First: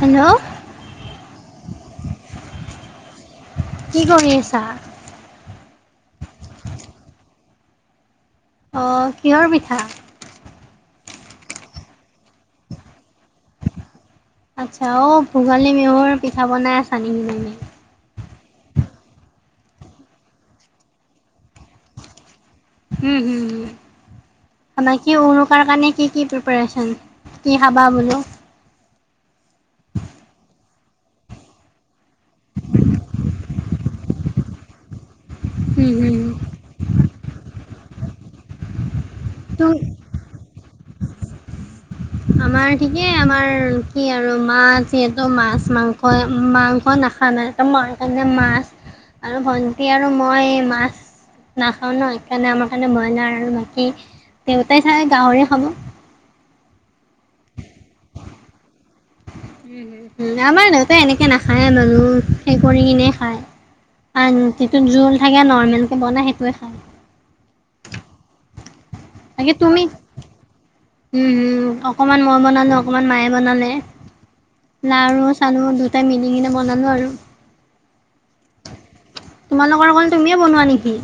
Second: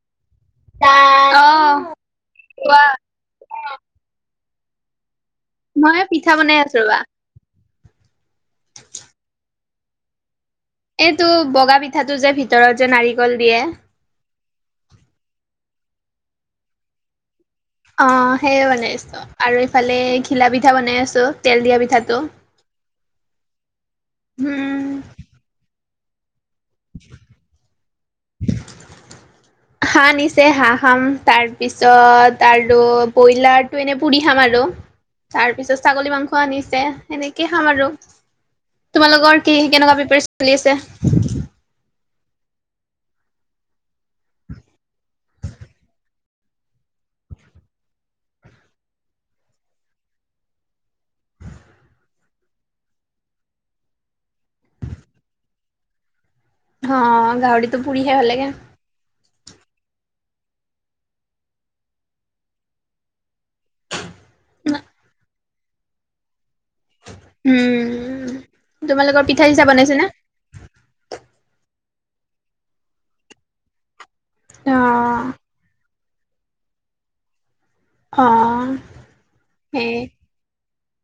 Hello. ত আহ কোৱা। কি কৰি আছা। মই পিঠা বনাই আছো ৰবা। অ কিহৰ পিঠা। এইটো বগা পিঠাটো যে ভিতৰত যে নাৰিকল দিয়ে আচ্ছা অঔ ভোগালী বিহুৰ পিঠা বনাই আছা নেকি মি অ সেইয়ে বনাই আছো। আৰু ইফালে ঘিলা পিঠা বনাই আছো। তেল দিয়া পিঠাটো। উম হুম হম উম আমাৰ কি উৰুকাৰ কাৰণে কি কি পিপেৰচন। কি খাবা বোলো। হাঁহ আনিছে হাঁহ খাম তাৰপিছত আৰু ব্ৰইলাৰটো এনে পুৰি খাম আৰু তাৰ পিছত হুম ছাগলী হুম মাংস আনিছে সেনেকেই খাম আৰু তোমালোকৰ কি তো কেনেকুৱা পিপেয়াৰ চলি আছে। আমাৰ ঠিকে আমাৰ কি আৰু মা যিহেতু মাছ মাংস মাংস নাখায়। মা কাৰণে মাছ, আৰু ভন্টি আৰু মই মাছ নাখাও ন সেইকাৰণে আমাৰ কাৰণে মই নাই আৰু বাকী। দেউতাই খাই গাহৰি খাব। অ গাহৰিতো পুৰি খাই ভাল লাগে উম আমাৰ দেউতাই এনেকে নাখায়। মানুহ সেই কৰি কিনে খায়। আ যিটো জোল থাকে নৰ্মেল কে বনাই সেইটোয়ে খাই উম তোমালোকৰ পিঠা বাকী চিঠা তুমি বনাইছ না। অকণমান মই বনালোঁ অকণমান মায়ে বনালে অ লাডাৰু চালু দুটা। তাই মিনিঙনে বনালোঁ আৰু। অ তোমালোকৰ সেই অকল তুমিয়ে বনোৱা নেকি?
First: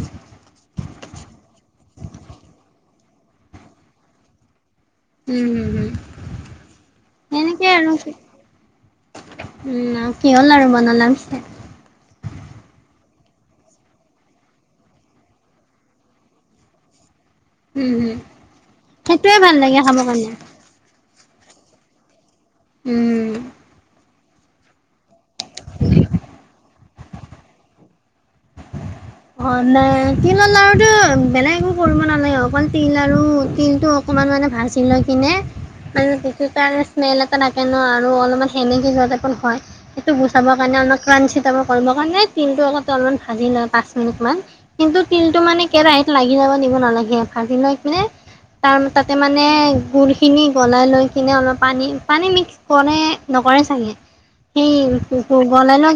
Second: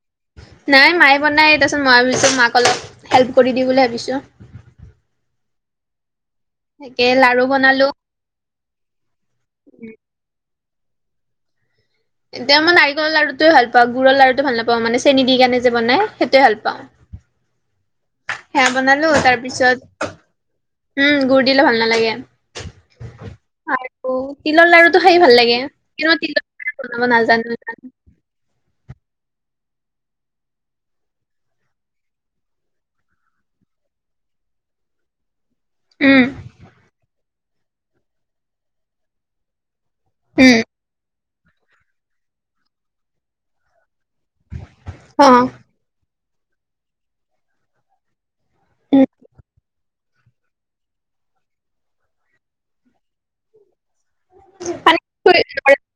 নাই মায়ে বনাই তাৰ মই ভাবিছো মাক অলপ হেল্প কৰি দি বুলি ভাবিছো। উম হুম হুম তাকে লাৰু সেনেকে বনালো আৰু উম কি হ'ল আৰু মান। জনাম ছাগে। এতিয়া মই নাৰিকলৰ লডুটোৱে ভাল পাওঁ গুৰ লাৰুটো ভাল নাপাওঁ। মান চেনি দি কেনে যে বনাই সেইটয়ে ভাল পাওঁ। উ [unintelligible] সেৱ বনালো তাৰ লাগে খাব পিছত কাৰণে উম গুুৰ দিলো ভাল নালাগে। উম। আৰু তিলৰ লাৰুটো খাই ভাল লাগে। কিন্তু তিলৰ লাৰু বনাব নাজানো জানো। অ ন তিলৰ লাৰুতটো বেলেগ একো কৰিব নালাগে অকল তিল আৰু তিলতটো। ইমান মানে ভাজি লৈ কিনে। উম মানে কাৰণে স্মেল এটা থাকে ন। আৰু অলপমান সেমেকি যোৱাতে হয়। সেইটো গুচাবৰ উম কাৰণে অলপ ক্ৰাঞ্চি কৰিব কাৰণে তিলটো আতে অলপমান ভাজি লম। মিনিটান কিন্তু অ তিলটো মানে কেৰাহিত লাগি যাব দিব নালাগে। ফাজি লৈ কিনে তাৰ উম তাতে মানে গুৰ। কিনি গলাই লৈ কিনে অলপ পানী পানী মিক্স কৰে নকৰে ছাগে সেই মানে গলাই ল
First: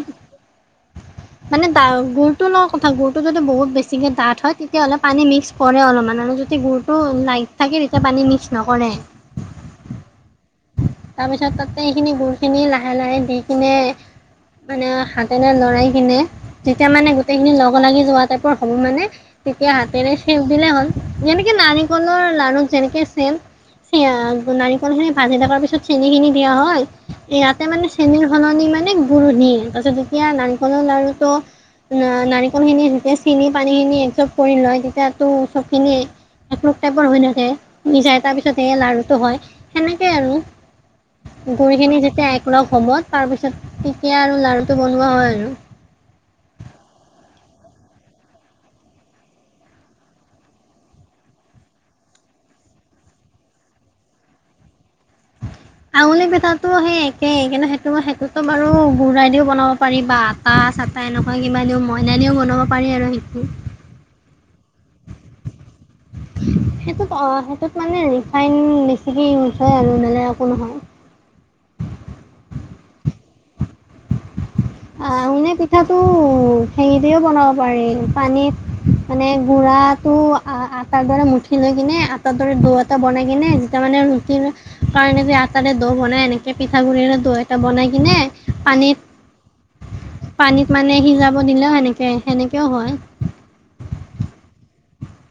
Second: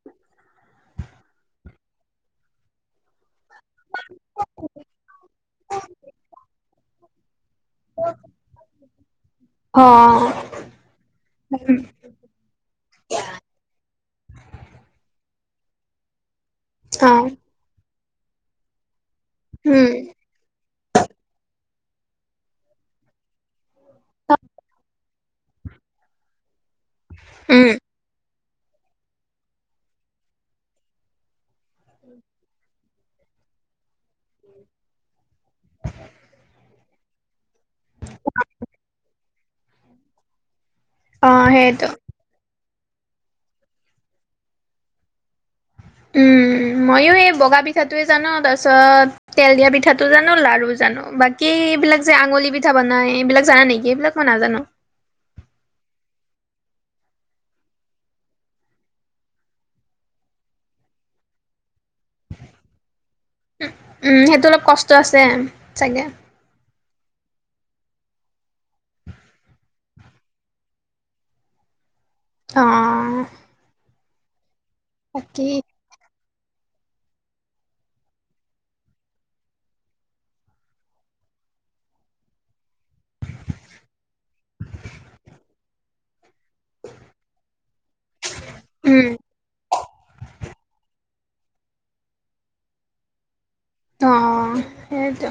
মানে ত গুৰটো লোৱা কথা গুৰটো। যদি বহুত বেছিকে ডাঠ হয় তেতিয়াাহ'লে পানী মিক্স কৰে অলপমান আৰু যদি গুডুৰতটো লাইট থাকে তেতিয়া পানী মিক্সচ নকৰে। অ'। তাৰপিছত উম তাতে এইখিনি গুুৰ খিনি লাহে লাহে দি কিনে। মানে হাতেৰে লৰাই কিনে তেতিয়া অ মানে গ লগ লাগি যোৱা টাইপৰ হ'ব মানে তেতিয়া উম হাতেৰে সেপ দিলেই হ'ল। এনেকে নানি কলৰ নানুক যেনেকে চ। চ নাৰিকল খিনি ভাজি থকাৰ পিছত চেনী খিনি দিয়া হয় ইয়াতে উম মানে চেনীৰ সলনি মানে গুৰণিয় তাৰপিছত যেতিয়া নাৰিকলৰ লাৰ়ুটো নাৰিকলখিনি চিনি পানীখিনি এজ [unintelligible] কৰি লয় তেতিয়াাতো চবখিনিয়ে একক টাইপৰ হৈ নাথাকে নিজাই তাৰ পিছতে লাৰুটো হয় সেনেকেই আৰু। অ গুৰি সেইটো খিনি যেতিয়া একলগ হবত তাৰ পিছত তেতিয়া আৰু লাৰুটো বনোৱা হয় আৰু [inaudible] ময়ো এই বগা পিঠাটোৱে জানো তাৰপিছত। তেল দিয়া পিঠাটো জানো লাৰু জানো বাকী এইবিলাক যে আঙুলি পিঠা বনাই এইবিলাক জানা নেকি এইবিলাক মই নাজানো। উ। আঙুলি পিঠাটো সেই একেই কিন্তু সেইটোই সেইটোতো বাৰু গুড়াই দিও বনাব পাৰি বা আটা। চাটা এনেকুৱা কিবা মইদা দিওঁ বনাব পাৰি আৰু। উ উম সেইটো অলপ কষ্ট আছে চাগে। ত সেইটোত অ সেইটোত মানে ৰিফাইন বেছিকে ইউজ হয় আৰু ন নলে একো নহয়। [inaudible] অ'। বাকী আহনে পিঠাটো হেঙি দিও বনাব পাৰি পানীত। মানে গুড়াটো আটাৰ দৰে মুঠি লৈ কিনে আটাৰ দৰে দৌ এটা বনাই কিনে যেতিয়া মানে। ৰুটিৰ কাৰণে আটাৰে দৌ বনাই এনেকে। পিঠাগুড়ৰে দৈ এটা বনাই কিনে উম, পানীত। পানীত মানে সিজাব দিলেও সেনেকে সেনেকেও হয়। অ সেইটো।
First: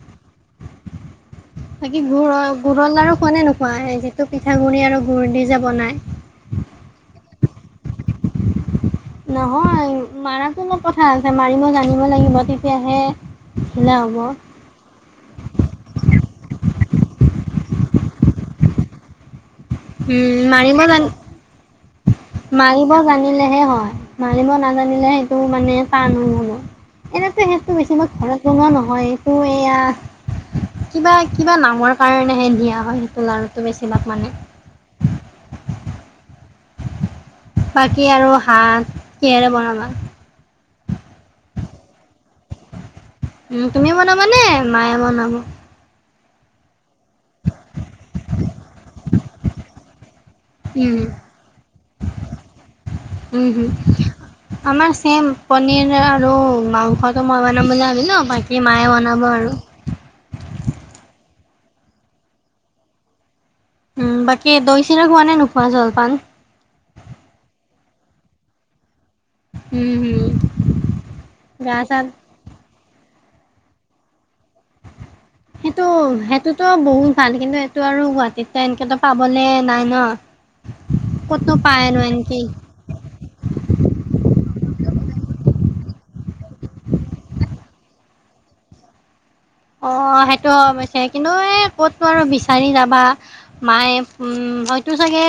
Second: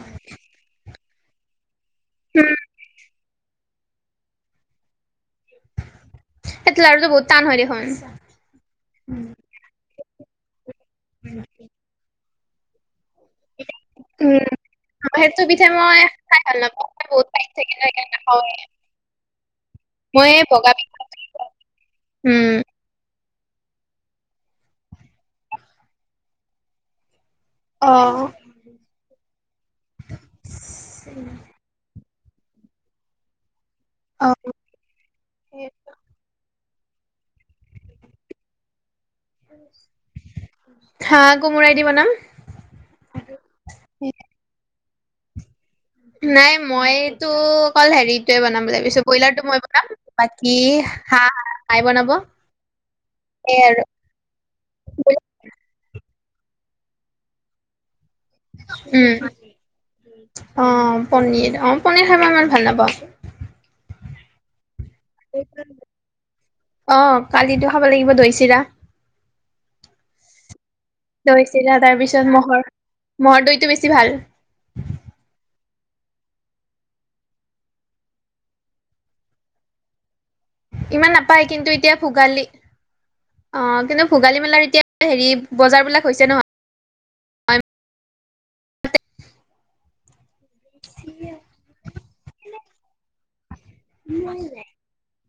বাকি গুৰ উম, গুৰৰ লাাৰু খোৱা নে নোকোৱা যিটো পিঠাগুড়ি আৰু গুৰ দি যে বনাই। ত নহ দেখন। নহয় মাৰাতো অলপ কথা আছে মাৰিব জানিব লাগিব তেতিয়াহে। ঢিলা হ'ব উম সেইটো বিধে মই খাই ভাল নাপাওঁ। বহুত টাইম থাকিলে ন হয়। উম মাৰিব জান উম, মাৰিব জানিলে। সে হয় মাৰিব নাজানিলে সেইটো মানে টান। [unintelligible] সেইটো বেছি মই অ', ঘৰত বনোৱা নহয় এইটো এয়া কিবা কিবা নামৰ। কাৰণেহে ধিয়া হয় সেইটো লাড়ুটো বেছিভাগ মানে। অ', বাকী আৰু হাত। কিহেৰে বনাবা? হা কোমোৰাই দি বনাম। উ তুমিও এ বনাবানে মায়ে বনাব। নাই মই। টো অকল হেৰিটোৱে বনাম বুলি ভাবিছো ব্ৰইলাৰটো মই বনাম বাকি হাঁ হাই বনাব। সেয়াই আৰু উমম আমাৰ চম পনীৰ। আৰু মাংসটো মই মানে। [unintelligible] উম অ', পনি- অ', পনীৰ খাই ম ইমান ভাল নাপাওঁ। উম বাকী দৈ চিৰা হোৱা নে নোখোৱা জলপান। অ কালিতো খাব লাগিব দৈ চিৰা। উম, হু। লৈছিল গা চা তাৰপিছত মহৰ। মৰ দৈটো বেছি ভাল। সেইটো সেইটোতো বহুত ভাল কিন্তু সটো আৰু গুৱাহাটীত এনেকেতো পাবলে নাই ন। ইমান নাপায় ক'তনো কিন্তু পায় এতিয়া আৰু এনকি। ভোগালী অ কিন্তু ভোগালী মেলাৰ এতিয়া হেৰি বজাৰ বিলাক হৈছে নহয় অ সেইটো কিন্তু এই ক'তো আৰু বিচাৰি যাবা মায়ে হয়তো চাগে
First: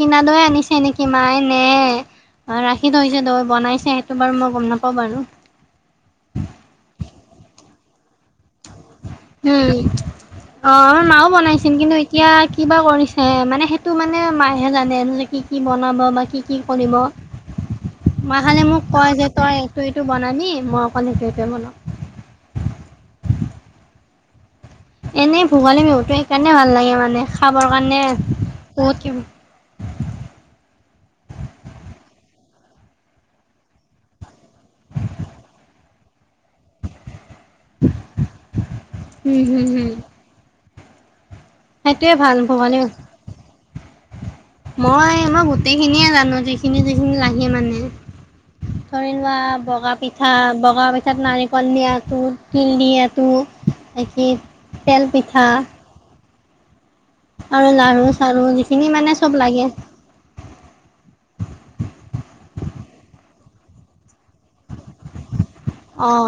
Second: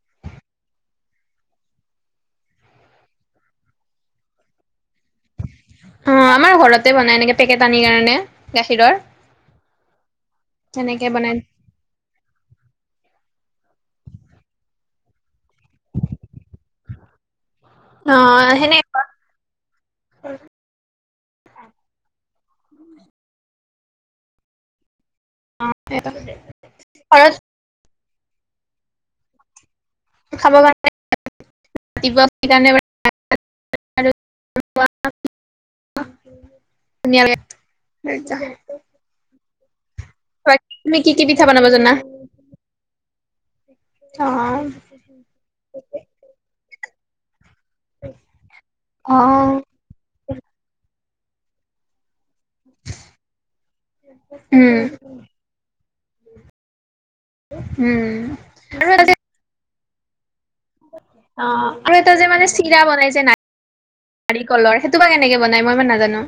কিনা দৈ আনিছে নেকি মায়ে নে ৰাখি থৈছে দৈ বনাইছে সেইটো বাৰু মই গম নাপাওঁ বাৰু। টেকেটানিৰ কাৰণে- গাখীৰৰ উম। অ আমাৰ সেনেকে মাও বনাই বনাইছিল কিন্তু এতিয়া কিবা কৰিছে মানে সেই তটো মানে মাহহে জানে যে কি কি বনাব বা কি কি কৰিব। অ মই খালি মোক কয় সেনেকে যে তই ইটো সিটো বনাবি মই। মানে সেইটোৱে বনাও। এনেই ভোগালী বিহুতটো সেইকাৰণে ভাল লাগে মানে ঘৰত খাবৰ কাৰণে। সতম। খাব কাৰণ ৰাতিপুৱা কাৰণে। [unintelligible] ধুনীয়া উম লাগে বাকি তুমি কি পিঠা বনাব জানা? সেইটোযৱে ভাল ভৱানীও মই মই গোটেইখিনিয়ে জানো যিখিনি যিখিনি। সি মানে ধৰি লোৱা বগা পিঠ ঠা বগা পিঠাত নাৰিকল নিয়া টো তিল দি আটো এইখি উম, তেলপিঠা আৰু লাৰু উম চাৰু আৰু যিখিনি এটা যে মানে চব লাগে অ আৰু এটা যে মানে চিৰা বনাইছে ন নাৰিকলৰ সেইটো বা কেনেকে মই ইমান নাজানো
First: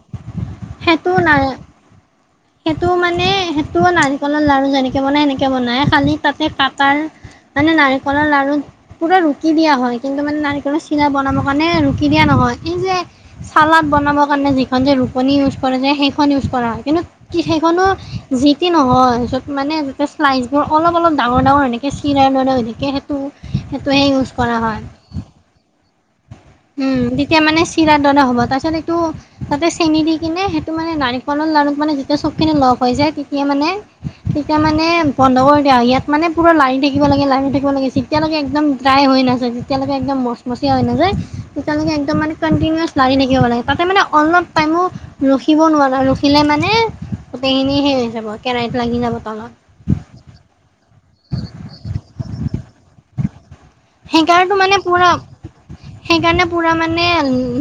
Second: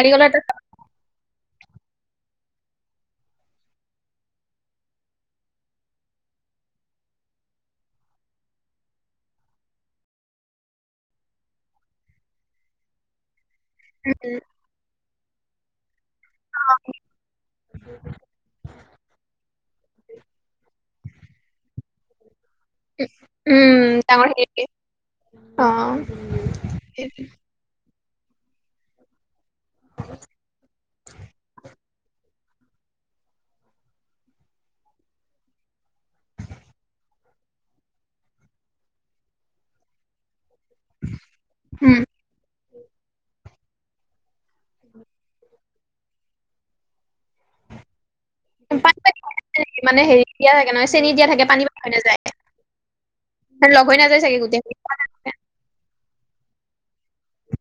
নাৰিকৰ এ সেইটোও নাই সেইটো মানে সেইটো নাৰিকলৰ লাৰু যেনেকে বনাই সেনেকে বনাই খালি তাতে কাটাৰ মানে নাৰিকলৰ লাাৰু পুৰা ৰুকি দিয়া হয় কিন্তু মানে নাৰিকলৰ চিৰা বনাবৰ কাৰণে ৰুকি দিয়া নহয়। হয় এই যে চালাড বনাব কাৰণে যিখন যে ৰুপনি ইউজ কৰা যে সেইখন ইউজ কৰা হয় কিন্তু। কি সেইখনো যি ট নহয়ত মানে। তে্লাইচ বোৰ অলপ অলপ অলপ ডাঙৰ ডাঙৰ ইনেকে চিলাই গনেকে সেইটো উম, সেইটোহে ডাঙৰ ইউজ কৰা হেৰিকে হয়। অ'। উম তেতিয়া মানে চিৰা। না হ'ব তাৰপিছত এইটো তাতে চেনি দি কিনে সেইটো মানে নাৰিকলৰ লাৰুত মানে যেতিয়া চবখিনি লগ হৈ যায় তেতিয়া মানে তেতিয়া মানে বন্ধ কৰি দিয়া ইয়াত মানে পুৰা লাইন থাকিব লাগে লাইন থাকিব লাগে তেতিয়ালৈকে একদম ড্ৰাই হৈ নাযায় যেতিয়ালৈকে একম মচমচীয়াা হৈ নাযায় তেতিয়ালৈকে উম, একদম মানে ছ লাৰি থাকিব লাগে তাতে মানে অলপ টাইমো ৰখিব নোৱাৰে ৰখিলে মানে গোটেইখিনি হেই হৈ যাব। কেৰাহীত লাগি পানী যাব তলত নে মানে হে দিয়া থাকে নহয় চেনি দিয়া থাকে পানী হৈ নাযায়। লগ হৈ নাযায় চাগে সেইকাৰটো গোটেই মানে পুৰা সেইকাৰণে পূৰা মানে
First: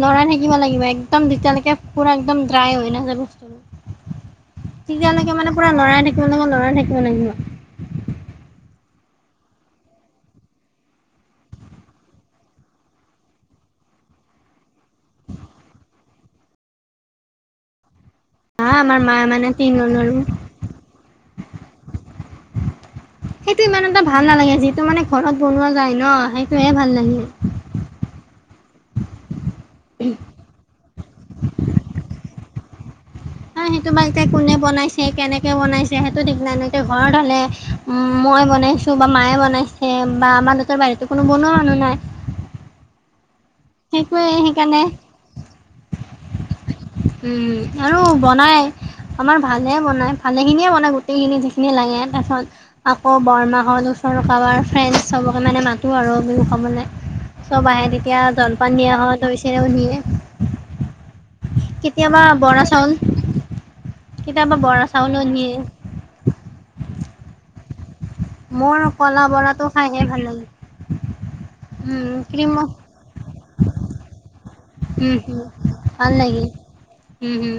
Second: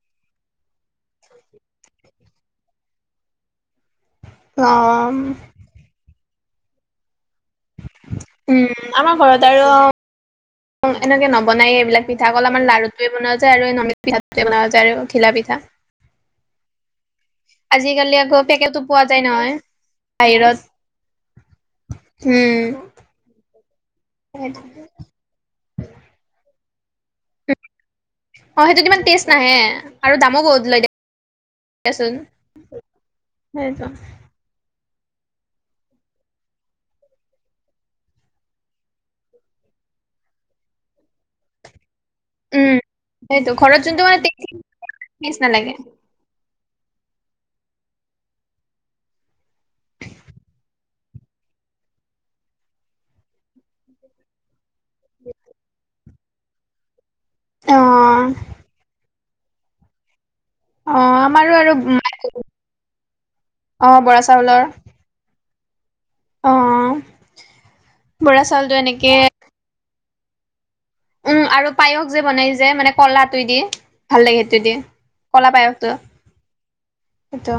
লৰাই থাকিব লাগিব একদম যেতিয়ালৈকে পুৰা একদম ড্ৰাই হৈ নাযায় বস্তু টো তেতিয়া অ', লৈকে পোৰা লৰাই থাকিব কমলোকা ল'ৰাই থাকিব লাগিব। উম আমাৰ ঘৰত আৰু এনেকে নবনাইে এইবিলাক পিঠা কল আমাৰ লাৰুোৱে বনোৱা যায় আৰু ন পিঠ বনোৱা যায় আৰু ঘিলা পিঠ থ আজিকালি আকৌ হা পেকেতো আমাৰ পোৱা যায় মায়ে মানে নহয় তিল নলৰো বাহিৰত। উম। সেইটো ইমান এটা ভাল নালাগে যিটো মানে ঘৰত বনোৱা যায় ন সেই। সেয়াই ভাল লাগিল অ সেইটোত ইমান টেষ্ট নাহে আৰু দামো বহত লয় দেচোন। হয় সেইটো বা এতিয়া কোনে বনাইছে। সেই কেনেকৈ বনাইছে সেইটো দিগনা এনেকৈ ঘৰত হ'লে মই বনাইছোঁ বা মায়ে বনাইছে বা আমাৰ দেতৰ বাহিৰতো কোনো বনোৱা মানুহ নাই উম সেইতো ঘৰত যোনটোু মানে সেইটোৱে তেজ সেইকাৰণে তেজ নালাগে উম, আৰু বনাই আমাৰ ভালে বনায় ভালেখিনিয়ে বনায় গোটেইখিনি যিখিনি লাগে তাৰপিছত আকৌ বৰমাহল। আৰু কবাৰ ফ্ৰেণ্ড চবকে মানে মাতো আৰু বি কলৈ চব অ আহে তেতিয়া জলপান দিয়া হয় ত পি কেৰৱণিয়ে [unintelligible] অ', আমাৰো আৰু কেতিয়াবা বৰা চাউল অ বৰা কেতিয়াবা চাউলৰ বৰা চাউলো নিয়ে। অ', বৰা চাউলতটো এনেকে হয় সে ভাল লাগে। উম আৰু উম পায়স যে বনাই যে ক্ৰীমত মানে ক'লাটো দি ভাল লাগে সেইটো দি। উম হম ভাল লাগে। সেইটো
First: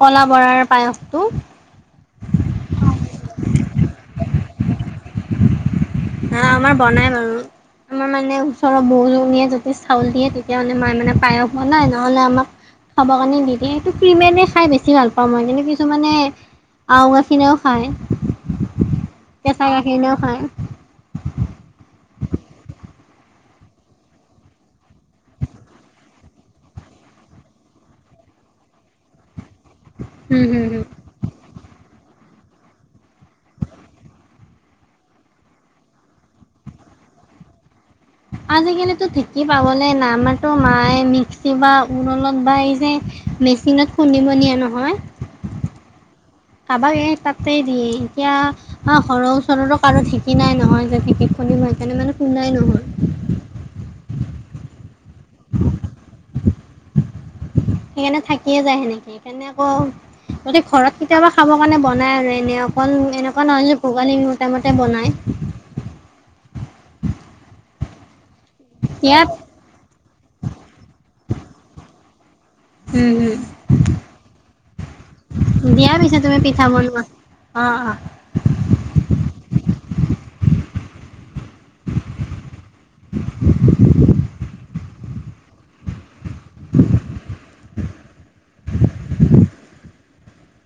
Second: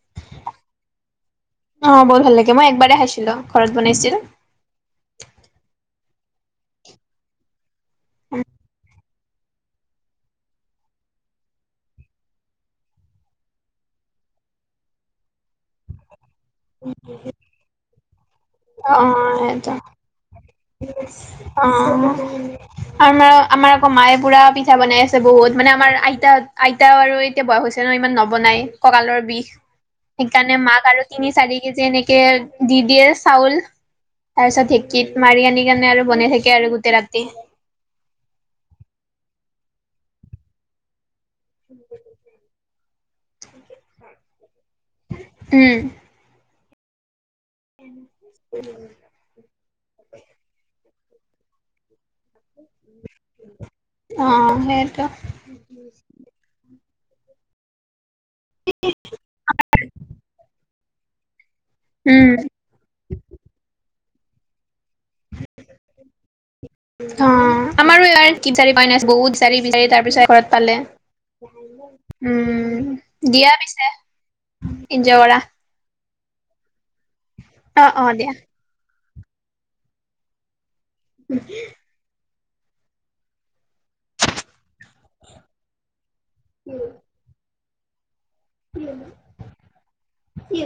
কলা বৰাৰ পায়সটো অ', বহুত ভাল লাগে মই একবাৰে খাইছিলো ঘৰত বনাইছিল হা আমাৰ বনাই বাৰু আমাৰ মানে ওচৰৰ বহুত ন যদি চাউল দিয়ে তেতিয়াহ'লে মে মানে পায়স হোৱা নাই নহ'লে আমাক খাবৰ কাৰণে দিে সটো ক্ৰীমেৰে খাই বেছি ভাল পাওঁ মই কিন্তু কিছুমানে আও গাখৰেও খায় অ কেঁচা সেইটো গাখৰেও খায় অ আাৰ আমাৰ আকৌ মায়ে পুৰা পিঠা বনাই আছে বহুত মানে আমাৰ আইতা আইতাও আৰু এতিয়া বয়স হৈছে ন ইমান নবনাই কঁকালৰ বিষ হম সেইকাৰণে হম মাক হম। আৰু তিনি চাৰি কে যি এনেকে কে দি দিয়ে চাউল তাৰপিছত ঢেঁকীত মাৰি আনি কেনে আৰু বনাই থাকে আৰু গোটেই ৰাতি আজিকালিতো ঠিকেই পাবলে নমাৰো মায়ে মিক্সি বা ৰলত বািছে মেচিনত খুন্দিব নিয়ে ন উম কাৰোবাক এ তাতেই দিয়ে এতিয়া ঘৰৰ ওচৰৰতো কাৰো ঠিকি নাই নহয় কিক খি ম কাৰণে মানে কন্দাই নহয় অ সেইটো সেইকাৰণে থাকিয়ে যায় সেনেকে সেইকাৰণে আকৌ গদি ঘৰত কেতিয়াবা খাবৰ কাৰণে বনাই উম আৰু এনে অকল এনেকুৱা নহয় যে ভোগালী মোৰ টাইমতে বনায় অ আমাৰ এই কি বিচাৰি পাই নাই দিয়া বহুত বিচাৰি বিচাৰি তাৰ পিছত ঘৰত পালে উম দিয়া পিছে এজৰ কৰা দিয়াই পিছে তুমি পিঠা বনোৱা অ অ দিয়া [inaudible] ত উম উ কি